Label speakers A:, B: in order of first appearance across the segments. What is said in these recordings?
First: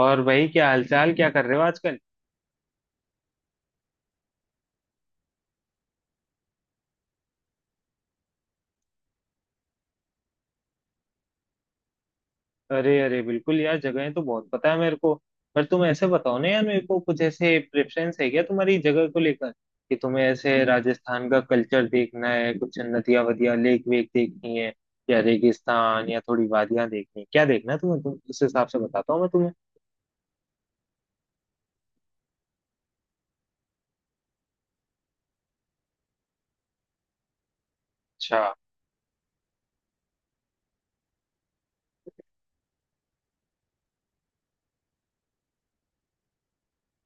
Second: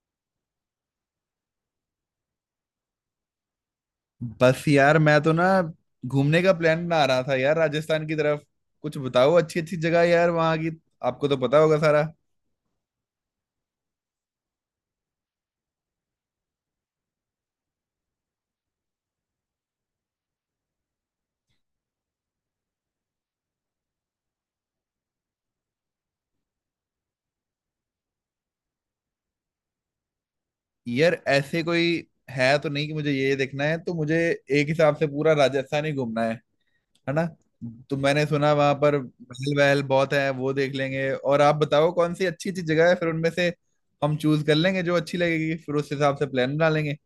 A: और भाई क्या हालचाल, क्या कर रहे हो आजकल।
B: बस यार मैं तो ना घूमने का प्लान बना रहा था यार राजस्थान की तरफ। कुछ बताओ अच्छी अच्छी जगह यार वहाँ की। आपको तो पता होगा सारा।
A: अरे अरे, बिल्कुल यार, जगहें तो बहुत पता है मेरे को। पर तुम ऐसे बताओ ना यार मेरे को, कुछ ऐसे प्रेफरेंस है क्या तुम्हारी जगह को लेकर? कि तुम्हें ऐसे राजस्थान का कल्चर देखना है, कुछ नदियां वदियां लेक वेक देखनी है, या रेगिस्तान, या थोड़ी वादियां देखनी है? क्या देखना है तुम्हें, तुम उस हिसाब से बताता हूँ मैं तुम्हें।
B: यार ऐसे कोई है तो नहीं कि मुझे ये देखना है, तो मुझे एक हिसाब से पूरा राजस्थान ही घूमना है ना। तो मैंने
A: अच्छा।
B: सुना वहां पर महल वहल बहुत है, वो देख लेंगे। और आप बताओ कौन सी अच्छी अच्छी जगह है, फिर उनमें से हम चूज कर लेंगे जो अच्छी लगेगी, फिर उस हिसाब से प्लान बना लेंगे।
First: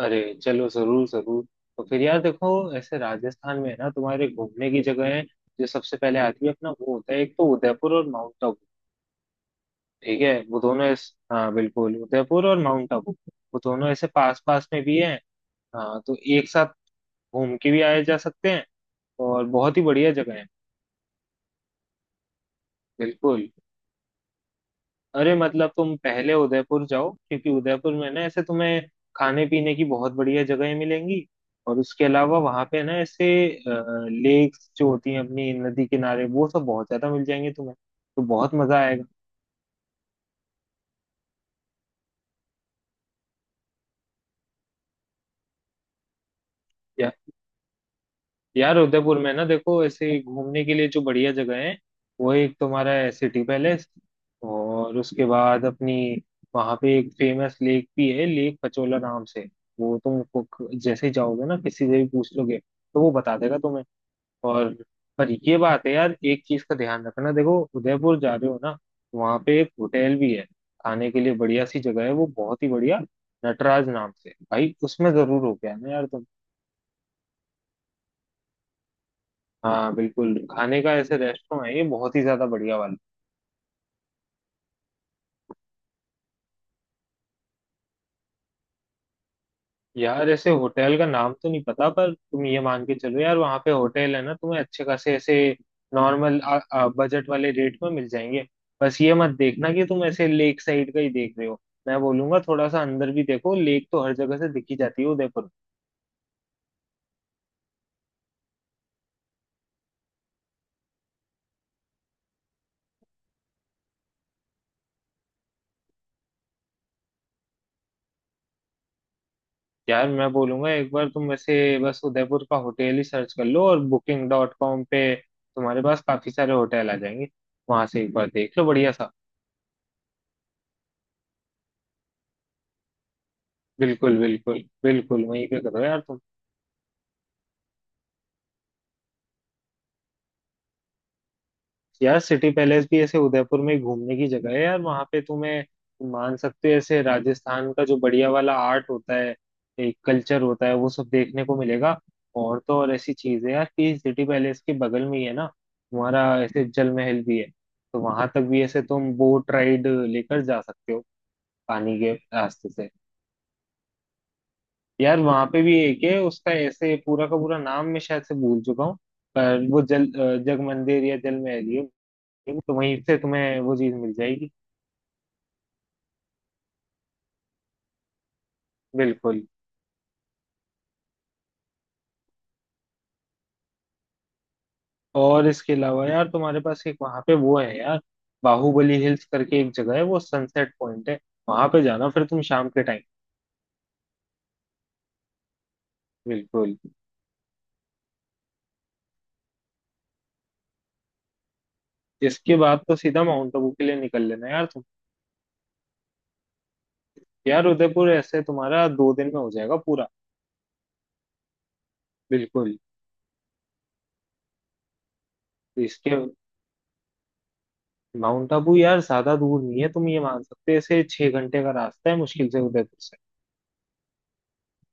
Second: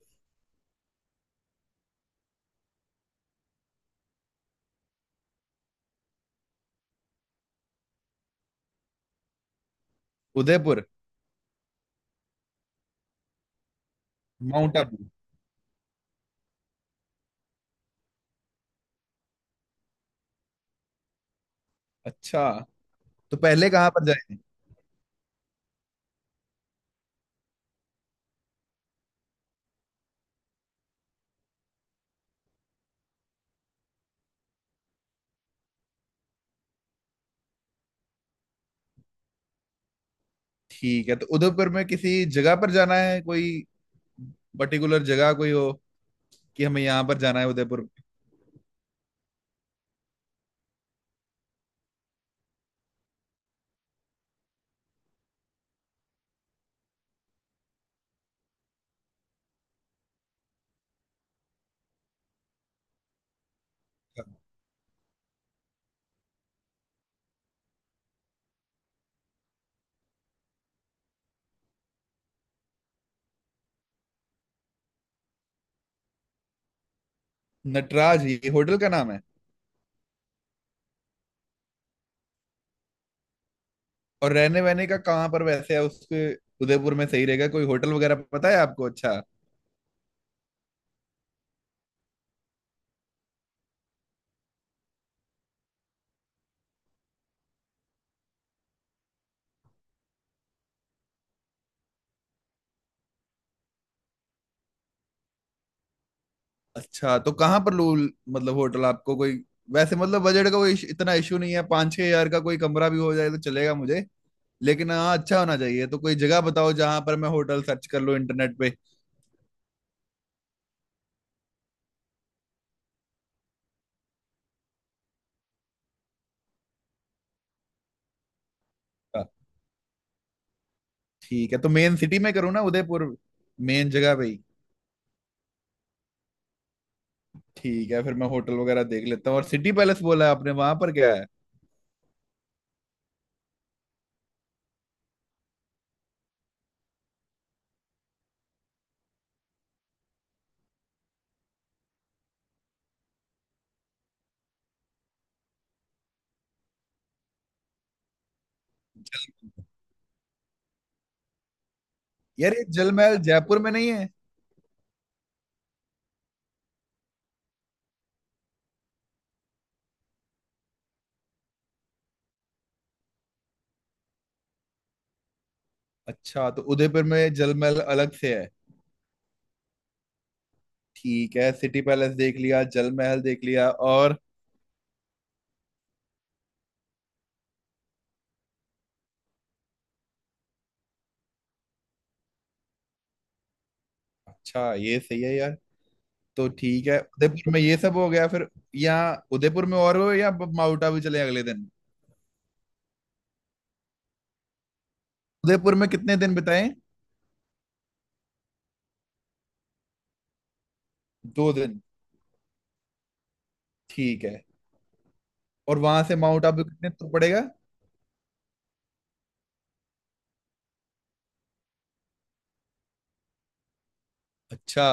A: अरे चलो, जरूर जरूर। तो फिर यार देखो, ऐसे राजस्थान में है ना तुम्हारे घूमने की जगह है, जो सबसे पहले आती है अपना, वो होता है एक तो उदयपुर और माउंट आबू। ठीक है,
B: उदयपुर।
A: हाँ बिल्कुल, उदयपुर और माउंट आबू। वो दोनों ऐसे पास पास
B: माउंट
A: में भी
B: आबू।
A: हैं। हाँ, तो एक साथ घूम के भी आए जा सकते हैं। और बहुत ही बढ़िया जगह है।
B: अच्छा, तो
A: बिल्कुल।
B: पहले कहाँ पर।
A: अरे मतलब तुम पहले उदयपुर जाओ, क्योंकि उदयपुर में ना ऐसे तुम्हें खाने पीने की बहुत बढ़िया जगहें मिलेंगी। और उसके अलावा वहां पे ना ऐसे लेक्स जो होती हैं अपनी नदी किनारे, वो सब बहुत ज्यादा मिल जाएंगे तुम्हें। तो बहुत मजा आएगा।
B: ठीक है, तो उदयपुर में किसी जगह पर जाना है कोई पर्टिकुलर जगह कोई हो, कि हमें यहाँ पर जाना है उदयपुर में?
A: यार उदयपुर में ना देखो, ऐसे ही घूमने के लिए जो बढ़िया जगह है, वो एक तुम्हारा है सिटी पैलेस। और उसके बाद अपनी वहां पे एक फेमस लेक भी है, लेक पचोला नाम से। जैसे ही जाओगे ना किसी से भी पूछ लोगे तो वो बता देगा तुम्हें। और पर ये बात है यार, एक चीज का ध्यान रखना, देखो उदयपुर जा रहे हो ना, वहां पे एक होटल भी है, खाने के लिए बढ़िया सी जगह है, वो बहुत ही बढ़िया, नटराज नाम से भाई, उसमें जरूर हो गया ना यार तुम।
B: नटराज, ये होटल का नाम है।
A: हाँ बिल्कुल, खाने का ऐसे रेस्टोरेंट है ये, बहुत ही ज्यादा बढ़िया वाला।
B: और रहने वहने का कहाँ पर वैसे है उसके, उदयपुर में सही रहेगा कोई होटल वगैरह पता है आपको? अच्छा।
A: यार ऐसे होटल का नाम तो नहीं पता, पर तुम ये मान के चलो यार वहाँ पे होटल है ना, तुम्हें अच्छे खासे ऐसे नॉर्मल बजट वाले रेट में मिल जाएंगे। बस ये मत देखना कि तुम ऐसे लेक साइड का ही देख रहे हो, मैं बोलूंगा थोड़ा सा अंदर भी देखो, लेक तो हर जगह से दिखी जाती है उदयपुर।
B: अच्छा, तो कहाँ पर लू, मतलब होटल आपको कोई, वैसे मतलब बजट का कोई इतना इशू नहीं है, 5-6 हजार का कोई कमरा भी हो जाए तो चलेगा मुझे। लेकिन हाँ, अच्छा होना चाहिए, तो कोई जगह बताओ जहां पर मैं होटल सर्च कर लूँ इंटरनेट पे।
A: यार मैं बोलूंगा एक बार तुम वैसे बस उदयपुर का होटल ही सर्च कर लो और बुकिंग डॉट कॉम पे तुम्हारे पास काफी सारे होटल आ जाएंगे, वहां से एक बार देख लो बढ़िया सा।
B: हाँ, ठीक है। तो मेन सिटी में करूँ ना उदयपुर, मेन जगह
A: बिल्कुल
B: पे ही।
A: बिल्कुल बिल्कुल वहीं पे करो यार तुम।
B: ठीक है, फिर मैं होटल वगैरह देख लेता हूँ। और सिटी पैलेस बोला है आपने, वहां पर क्या है?
A: यार सिटी पैलेस भी ऐसे उदयपुर में ही घूमने की जगह है यार, वहां पे तुम्हें, तुम मान सकते हो ऐसे राजस्थान का जो बढ़िया वाला आर्ट होता है, एक कल्चर होता है, वो सब देखने को मिलेगा। और तो और ऐसी चीज है यार, कि सिटी पैलेस के बगल में ही है ना तुम्हारा ऐसे जल महल भी है, तो वहां तक भी ऐसे तुम बोट राइड लेकर जा सकते हो, पानी के
B: यार ये
A: रास्ते से।
B: जलमहल जयपुर में नहीं है?
A: यार वहां पे भी एक है, उसका ऐसे पूरा का पूरा नाम मैं शायद से भूल चुका हूँ, पर वो जग मंदिर या जल महल ही है, तो वहीं से तुम्हें वो चीज मिल जाएगी।
B: अच्छा, तो उदयपुर में जलमहल अलग से है।
A: बिल्कुल।
B: ठीक है, सिटी पैलेस देख लिया, जलमहल देख लिया, और?
A: और इसके अलावा यार तुम्हारे पास एक वहां पे वो है यार, बाहुबली हिल्स करके एक जगह है, वो सनसेट पॉइंट है, वहां पे जाना फिर तुम शाम के टाइम।
B: अच्छा, ये सही है यार। तो
A: बिल्कुल।
B: ठीक है, उदयपुर में ये सब हो गया, फिर यहाँ उदयपुर में और हो, या माउंट आबू चले अगले दिन।
A: इसके बाद तो सीधा माउंट आबू के लिए निकल लेना यार तुम।
B: उदयपुर में कितने दिन बिताए?
A: यार उदयपुर ऐसे तुम्हारा 2 दिन में हो जाएगा पूरा।
B: 2 दिन?
A: बिल्कुल।
B: ठीक है। और वहां
A: इसके
B: से माउंट आबू कितने दूर पड़ेगा?
A: माउंट आबू यार ज्यादा दूर नहीं है, तुम ये मान सकते हो इसे, 6 घंटे का रास्ता है मुश्किल से उदयपुर से।
B: अच्छा।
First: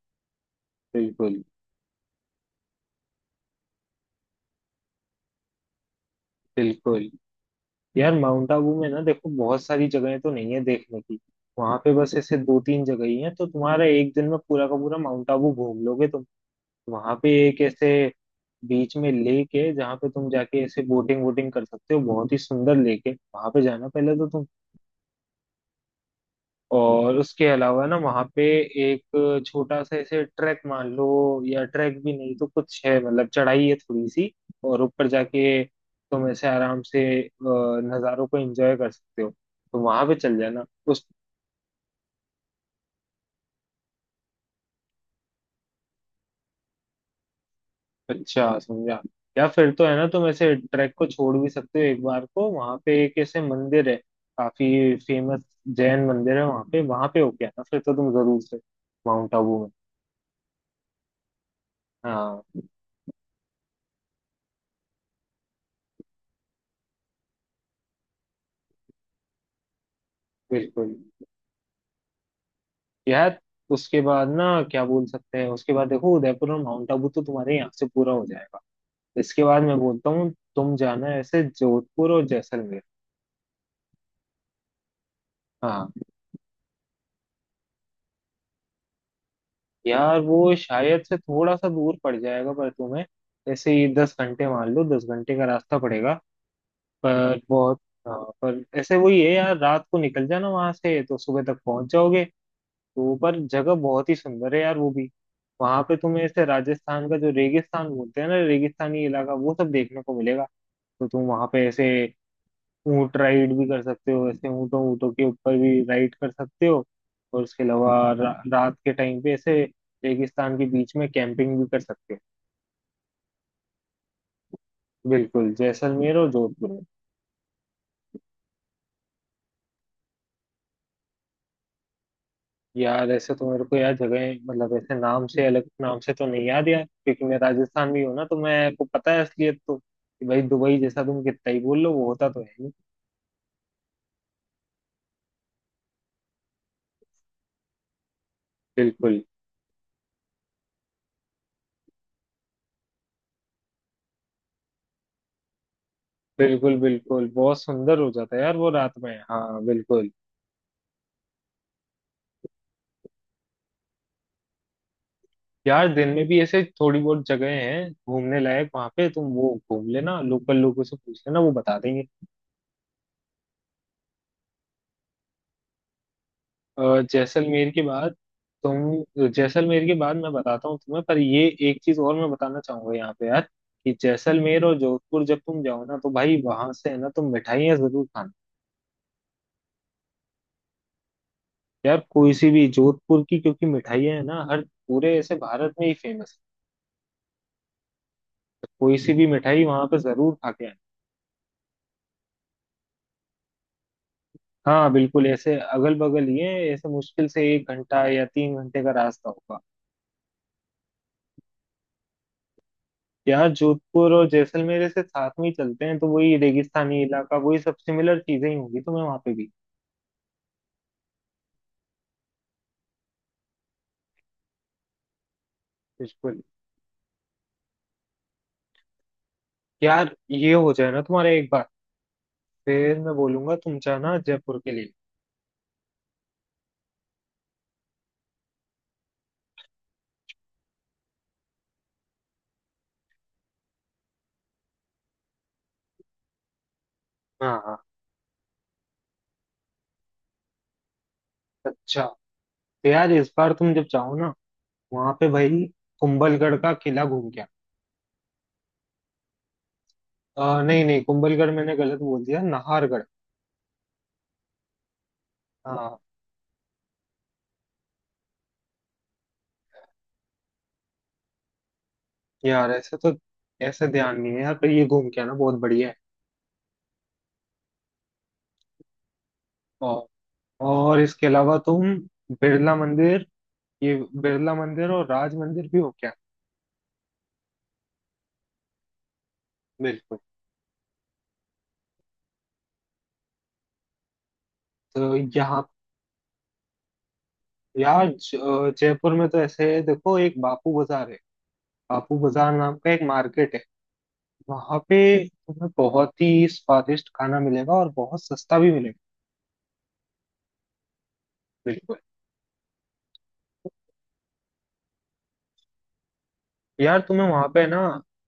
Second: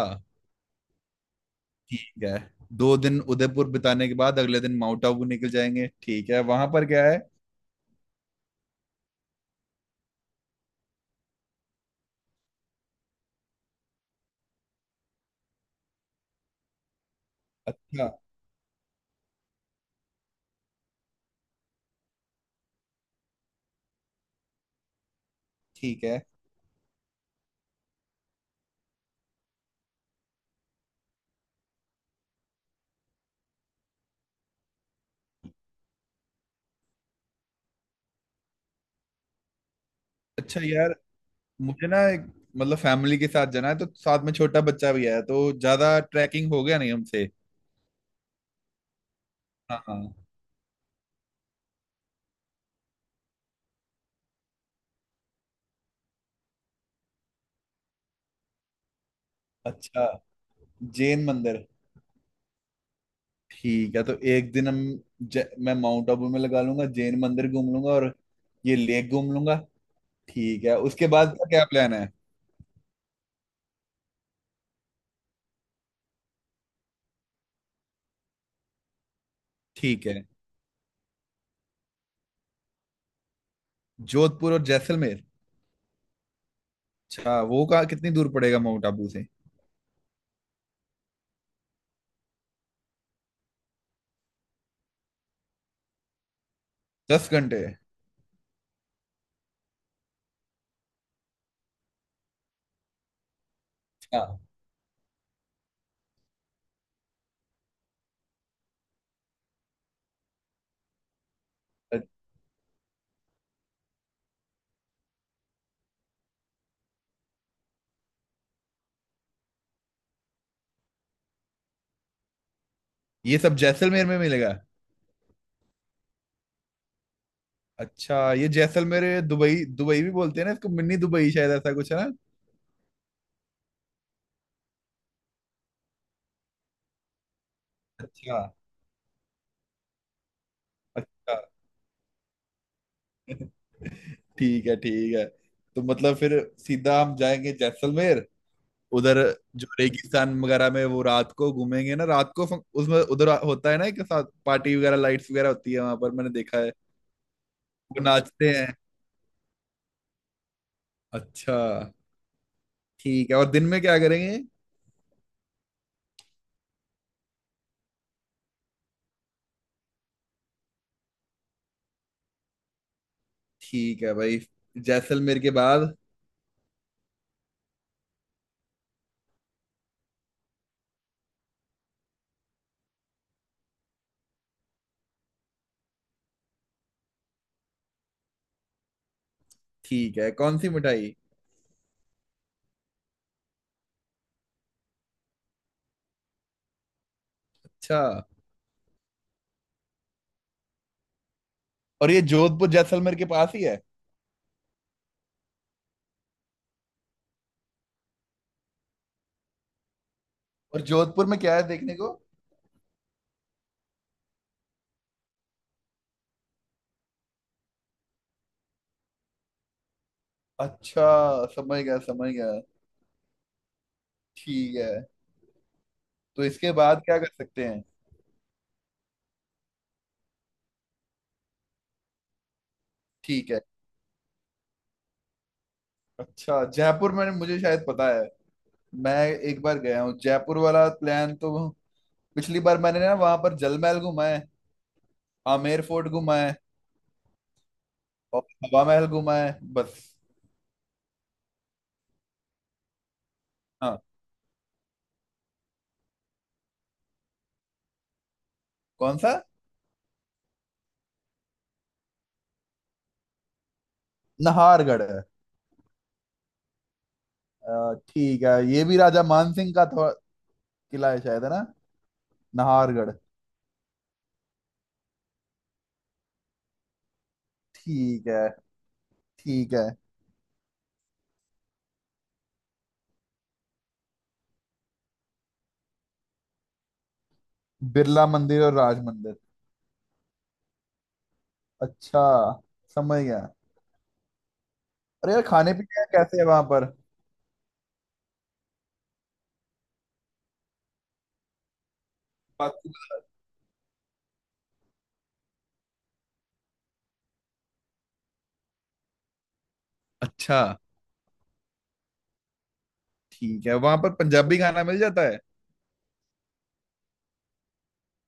A: बिल्कुल।
B: ठीक है, 2 दिन उदयपुर बिताने के बाद अगले दिन माउंट आबू निकल जाएंगे। ठीक है, वहां पर क्या
A: बिल्कुल।
B: है?
A: यार माउंट आबू में ना देखो, बहुत सारी जगहें तो नहीं है देखने की, वहां पे बस ऐसे दो तीन जगह ही हैं, तो तुम्हारा 1 दिन में पूरा का पूरा माउंट आबू घूम लोगे तुम। वहां पे एक ऐसे
B: अच्छा।
A: बीच में लेक है जहाँ पे तुम जाके ऐसे बोटिंग वोटिंग कर सकते हो, बहुत ही सुंदर लेक है, वहां पे जाना पहले तो तुम।
B: ठीक है।
A: और उसके अलावा ना वहाँ पे एक छोटा सा ऐसे ट्रैक मान लो, या ट्रैक भी नहीं तो कुछ है, मतलब चढ़ाई है थोड़ी सी, और ऊपर जाके तुम ऐसे आराम से नज़ारों को एंजॉय कर सकते हो, तो वहां पे चल
B: अच्छा
A: जाना
B: यार,
A: उस।
B: मुझे ना एक, मतलब फैमिली के साथ जाना है, तो साथ में छोटा बच्चा भी है, तो ज्यादा ट्रैकिंग हो गया नहीं हमसे।
A: अच्छा समझा। या फिर
B: हाँ
A: तो है ना
B: हाँ।
A: तुम ऐसे ट्रैक को छोड़ भी सकते हो एक बार को, वहां पे एक ऐसे मंदिर है काफी फेमस, जैन मंदिर है, वहां पे, वहां पे होके आना फिर तो तुम जरूर से, माउंट आबू में।
B: अच्छा, जैन मंदिर।
A: हाँ
B: ठीक है, तो 1 दिन हम, मैं माउंट आबू में लगा लूंगा, जैन मंदिर घूम लूंगा और ये लेक घूम लूंगा। ठीक है,
A: बिल्कुल।
B: उसके बाद का क्या प्लान है?
A: यार उसके बाद ना, क्या बोल सकते हैं, उसके बाद देखो उदयपुर और माउंट आबू तो तुम्हारे यहाँ से पूरा हो जाएगा, इसके बाद मैं
B: ठीक
A: बोलता
B: है।
A: हूँ तुम जाना ऐसे जोधपुर और जैसलमेर।
B: जोधपुर और जैसलमेर।
A: हाँ।
B: अच्छा, वो कहाँ, कितनी दूर पड़ेगा माउंट आबू से?
A: यार वो शायद से थोड़ा सा दूर पड़ जाएगा, पर तुम्हें ऐसे ही 10 घंटे मान लो, 10 घंटे का रास्ता पड़ेगा।
B: दस
A: पर
B: घंटे
A: बहुत। हाँ, पर ऐसे वही है यार, रात को निकल जाना वहां से तो सुबह तक पहुंच जाओगे। तो पर जगह बहुत ही
B: हाँ।
A: सुंदर है यार वो भी। वहां पे तुम्हें ऐसे राजस्थान का जो रेगिस्तान बोलते हैं ना, रेगिस्तानी इलाका, वो सब देखने को मिलेगा। तो तुम वहां पे ऐसे ऊंट राइड भी कर सकते हो, ऐसे ऊंटों ऊंटों के ऊपर भी राइड कर सकते हो। और उसके अलावा रात के टाइम पे ऐसे रेगिस्तान के बीच में कैंपिंग भी कर सकते हो।
B: ये सब जैसलमेर में मिलेगा?
A: बिल्कुल, जैसलमेर और जोधपुर में।
B: अच्छा, ये जैसलमेर दुबई दुबई भी बोलते हैं ना इसको, मिनी दुबई, शायद ऐसा कुछ है ना।
A: यार ऐसे तो मेरे को यार, जगह मतलब ऐसे नाम से, अलग नाम से तो नहीं याद यार, क्योंकि मैं राजस्थान में हूँ ना, तो
B: अच्छा।
A: मैं को पता है असलियत तो, कि भाई दुबई जैसा तुम
B: अच्छा।
A: कितना ही बोल लो, वो होता तो है नहीं।
B: ठीक है ठीक है। तो मतलब फिर सीधा हम जाएंगे जैसलमेर। उधर
A: बिल्कुल
B: जो रेगिस्तान वगैरह में, वो रात को घूमेंगे ना, रात को उसमें उधर होता है ना, एक साथ पार्टी वगैरह, लाइट्स वगैरह होती है, वहां पर मैंने देखा है।
A: बिल्कुल बिल्कुल बहुत सुंदर
B: वो
A: हो जाता है
B: नाचते
A: यार वो
B: हैं।
A: रात में, हाँ बिल्कुल।
B: अच्छा, ठीक है। और दिन में क्या करेंगे?
A: यार दिन में भी ऐसे थोड़ी बहुत जगह हैं घूमने लायक, वहां पे तुम वो घूम लेना, लोकल लोगों से पूछ लेना, वो बता देंगे।
B: ठीक है भाई। जैसलमेर के बाद?
A: जैसलमेर के बाद, तुम जैसलमेर के बाद मैं बताता हूँ तुम्हें, पर ये एक चीज और मैं बताना चाहूंगा यहाँ पे यार, कि जैसलमेर और जोधपुर जब तुम जाओ ना, तो भाई वहां से है ना तुम मिठाइयाँ जरूर खाना।
B: ठीक है, कौन सी मिठाई?
A: यार कोई सी भी, जोधपुर की क्योंकि मिठाइयाँ है ना, हर पूरे ऐसे भारत में ही फेमस
B: अच्छा,
A: है, कोई सी भी मिठाई वहां पे जरूर खा के आना।
B: और ये जोधपुर जैसलमेर के पास ही है?
A: हाँ बिल्कुल, ऐसे अगल बगल ही है, ऐसे मुश्किल से 1 घंटा या 3 घंटे का रास्ता होगा।
B: और जोधपुर में क्या है देखने को?
A: यहाँ जोधपुर और जैसलमेर से साथ में ही चलते हैं, तो वही रेगिस्तानी इलाका, वही सब सिमिलर चीजें ही होंगी तुम्हें वहां पे भी।
B: अच्छा, समझ गया समझ गया। ठीक है,
A: बिल्कुल।
B: तो इसके बाद क्या कर सकते हैं?
A: यार ये हो जाए ना तुम्हारा एक बार, फिर मैं
B: ठीक
A: बोलूंगा
B: है।
A: तुम जाना जयपुर के लिए।
B: अच्छा, जयपुर में मुझे शायद पता है। मैं एक बार गया हूँ जयपुर। वाला प्लान तो पिछली बार मैंने ना, वहां पर जल महल घूमा है, आमेर फोर्ट घूमा है,
A: हाँ हाँ।
B: और हवा महल घूमा है, बस।
A: अच्छा तो यार इस बार तुम जब
B: हाँ।
A: जाओ ना, वहां पे भाई कुंभलगढ़ का किला घूम गया।
B: कौन सा?
A: नहीं नहीं कुंभलगढ़ मैंने गलत बोल दिया, नाहरगढ़।
B: नाहरगढ़ है?
A: हाँ।
B: ठीक है, ये भी राजा मान सिंह का किला है शायद, है ना?
A: यार ऐसे
B: नाहरगढ़।
A: तो, ऐसे ध्यान नहीं है यार, पर ये घूम के आना बहुत बढ़िया है।
B: ठीक है। ठीक है।
A: और और इसके अलावा तुम बिरला मंदिर, ये बिरला मंदिर और राज मंदिर भी हो क्या।
B: बिरला मंदिर और राज मंदिर?
A: बिल्कुल।
B: अच्छा, समझ गया।
A: तो
B: अरे यार,
A: यहाँ,
B: खाने पीने का कैसे है वहां पर?
A: यार जयपुर में तो ऐसे है देखो, एक बापू बाजार है, बापू बाजार नाम का
B: बाकी-
A: एक मार्केट है, वहां पे तुम्हें बहुत ही स्वादिष्ट खाना मिलेगा और बहुत सस्ता भी मिलेगा।
B: अच्छा।
A: बिल्कुल।
B: ठीक है, वहां पर पंजाबी खाना मिल जाता है?
A: यार तुम्हें वहां पे ना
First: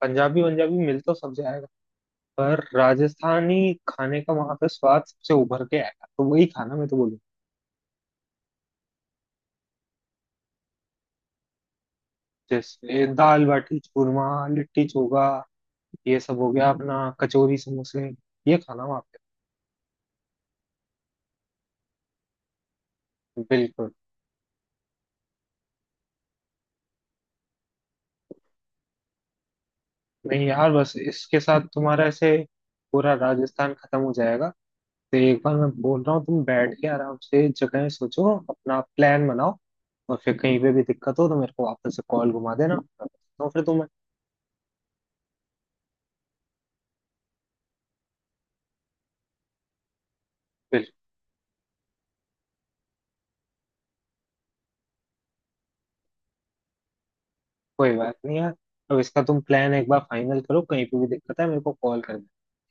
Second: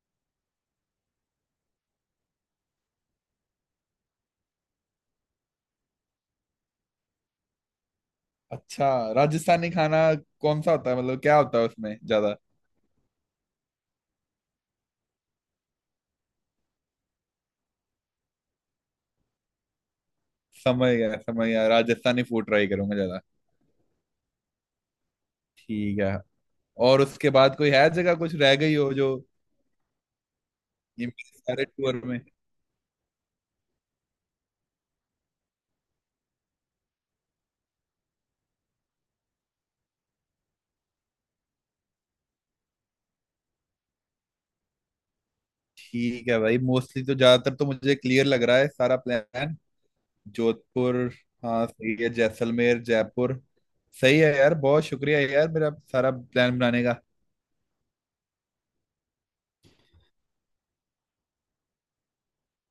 A: पंजाबी पंजाबी मिल तो सब जाएगा, पर राजस्थानी खाने का वहां पे स्वाद सबसे उभर के आएगा, तो वही खाना मैं तो बोलूंगा।
B: अच्छा। राजस्थानी खाना कौन सा होता है, मतलब क्या होता है उसमें ज्यादा?
A: जैसे दाल बाटी चूरमा, लिट्टी चोखा, ये सब हो गया अपना कचौरी समोसे, ये खाना वहाँ
B: समझ गया समझ गया, राजस्थानी फूड ट्राई करूंगा ज्यादा।
A: पे बिल्कुल।
B: ठीक है। और उसके बाद कोई है जगह कुछ रह गई हो जो
A: नहीं यार, बस
B: ये मेरे
A: इसके साथ
B: सारे टूर
A: तुम्हारा
B: में?
A: ऐसे पूरा राजस्थान खत्म हो जाएगा। तो एक बार मैं बोल रहा हूँ तुम बैठ के आराम से जगह सोचो, अपना प्लान बनाओ, और फिर कहीं पे भी दिक्कत हो तो मेरे को वापस से कॉल घुमा देना, तो फिर तुम्हें।
B: ठीक है भाई, मोस्टली तो ज्यादातर तो मुझे क्लियर लग रहा है सारा प्लान।
A: बिल्कुल।
B: जोधपुर, हाँ सही है, जैसलमेर, जयपुर। सही है यार, बहुत शुक्रिया यार, मेरा सारा प्लान बनाने का।
A: कोई बात नहीं यार, अब इसका तुम प्लान एक बार फाइनल करो, कहीं पे भी दिक्कत है मेरे को कॉल करना,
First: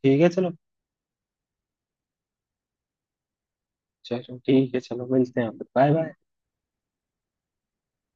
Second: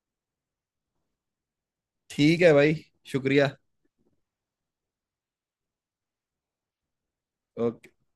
A: ठीक है चलो।
B: ठीक है भाई, शुक्रिया।
A: चलो ठीक है, चलो मिलते हैं, बाय बाय।
B: ओके।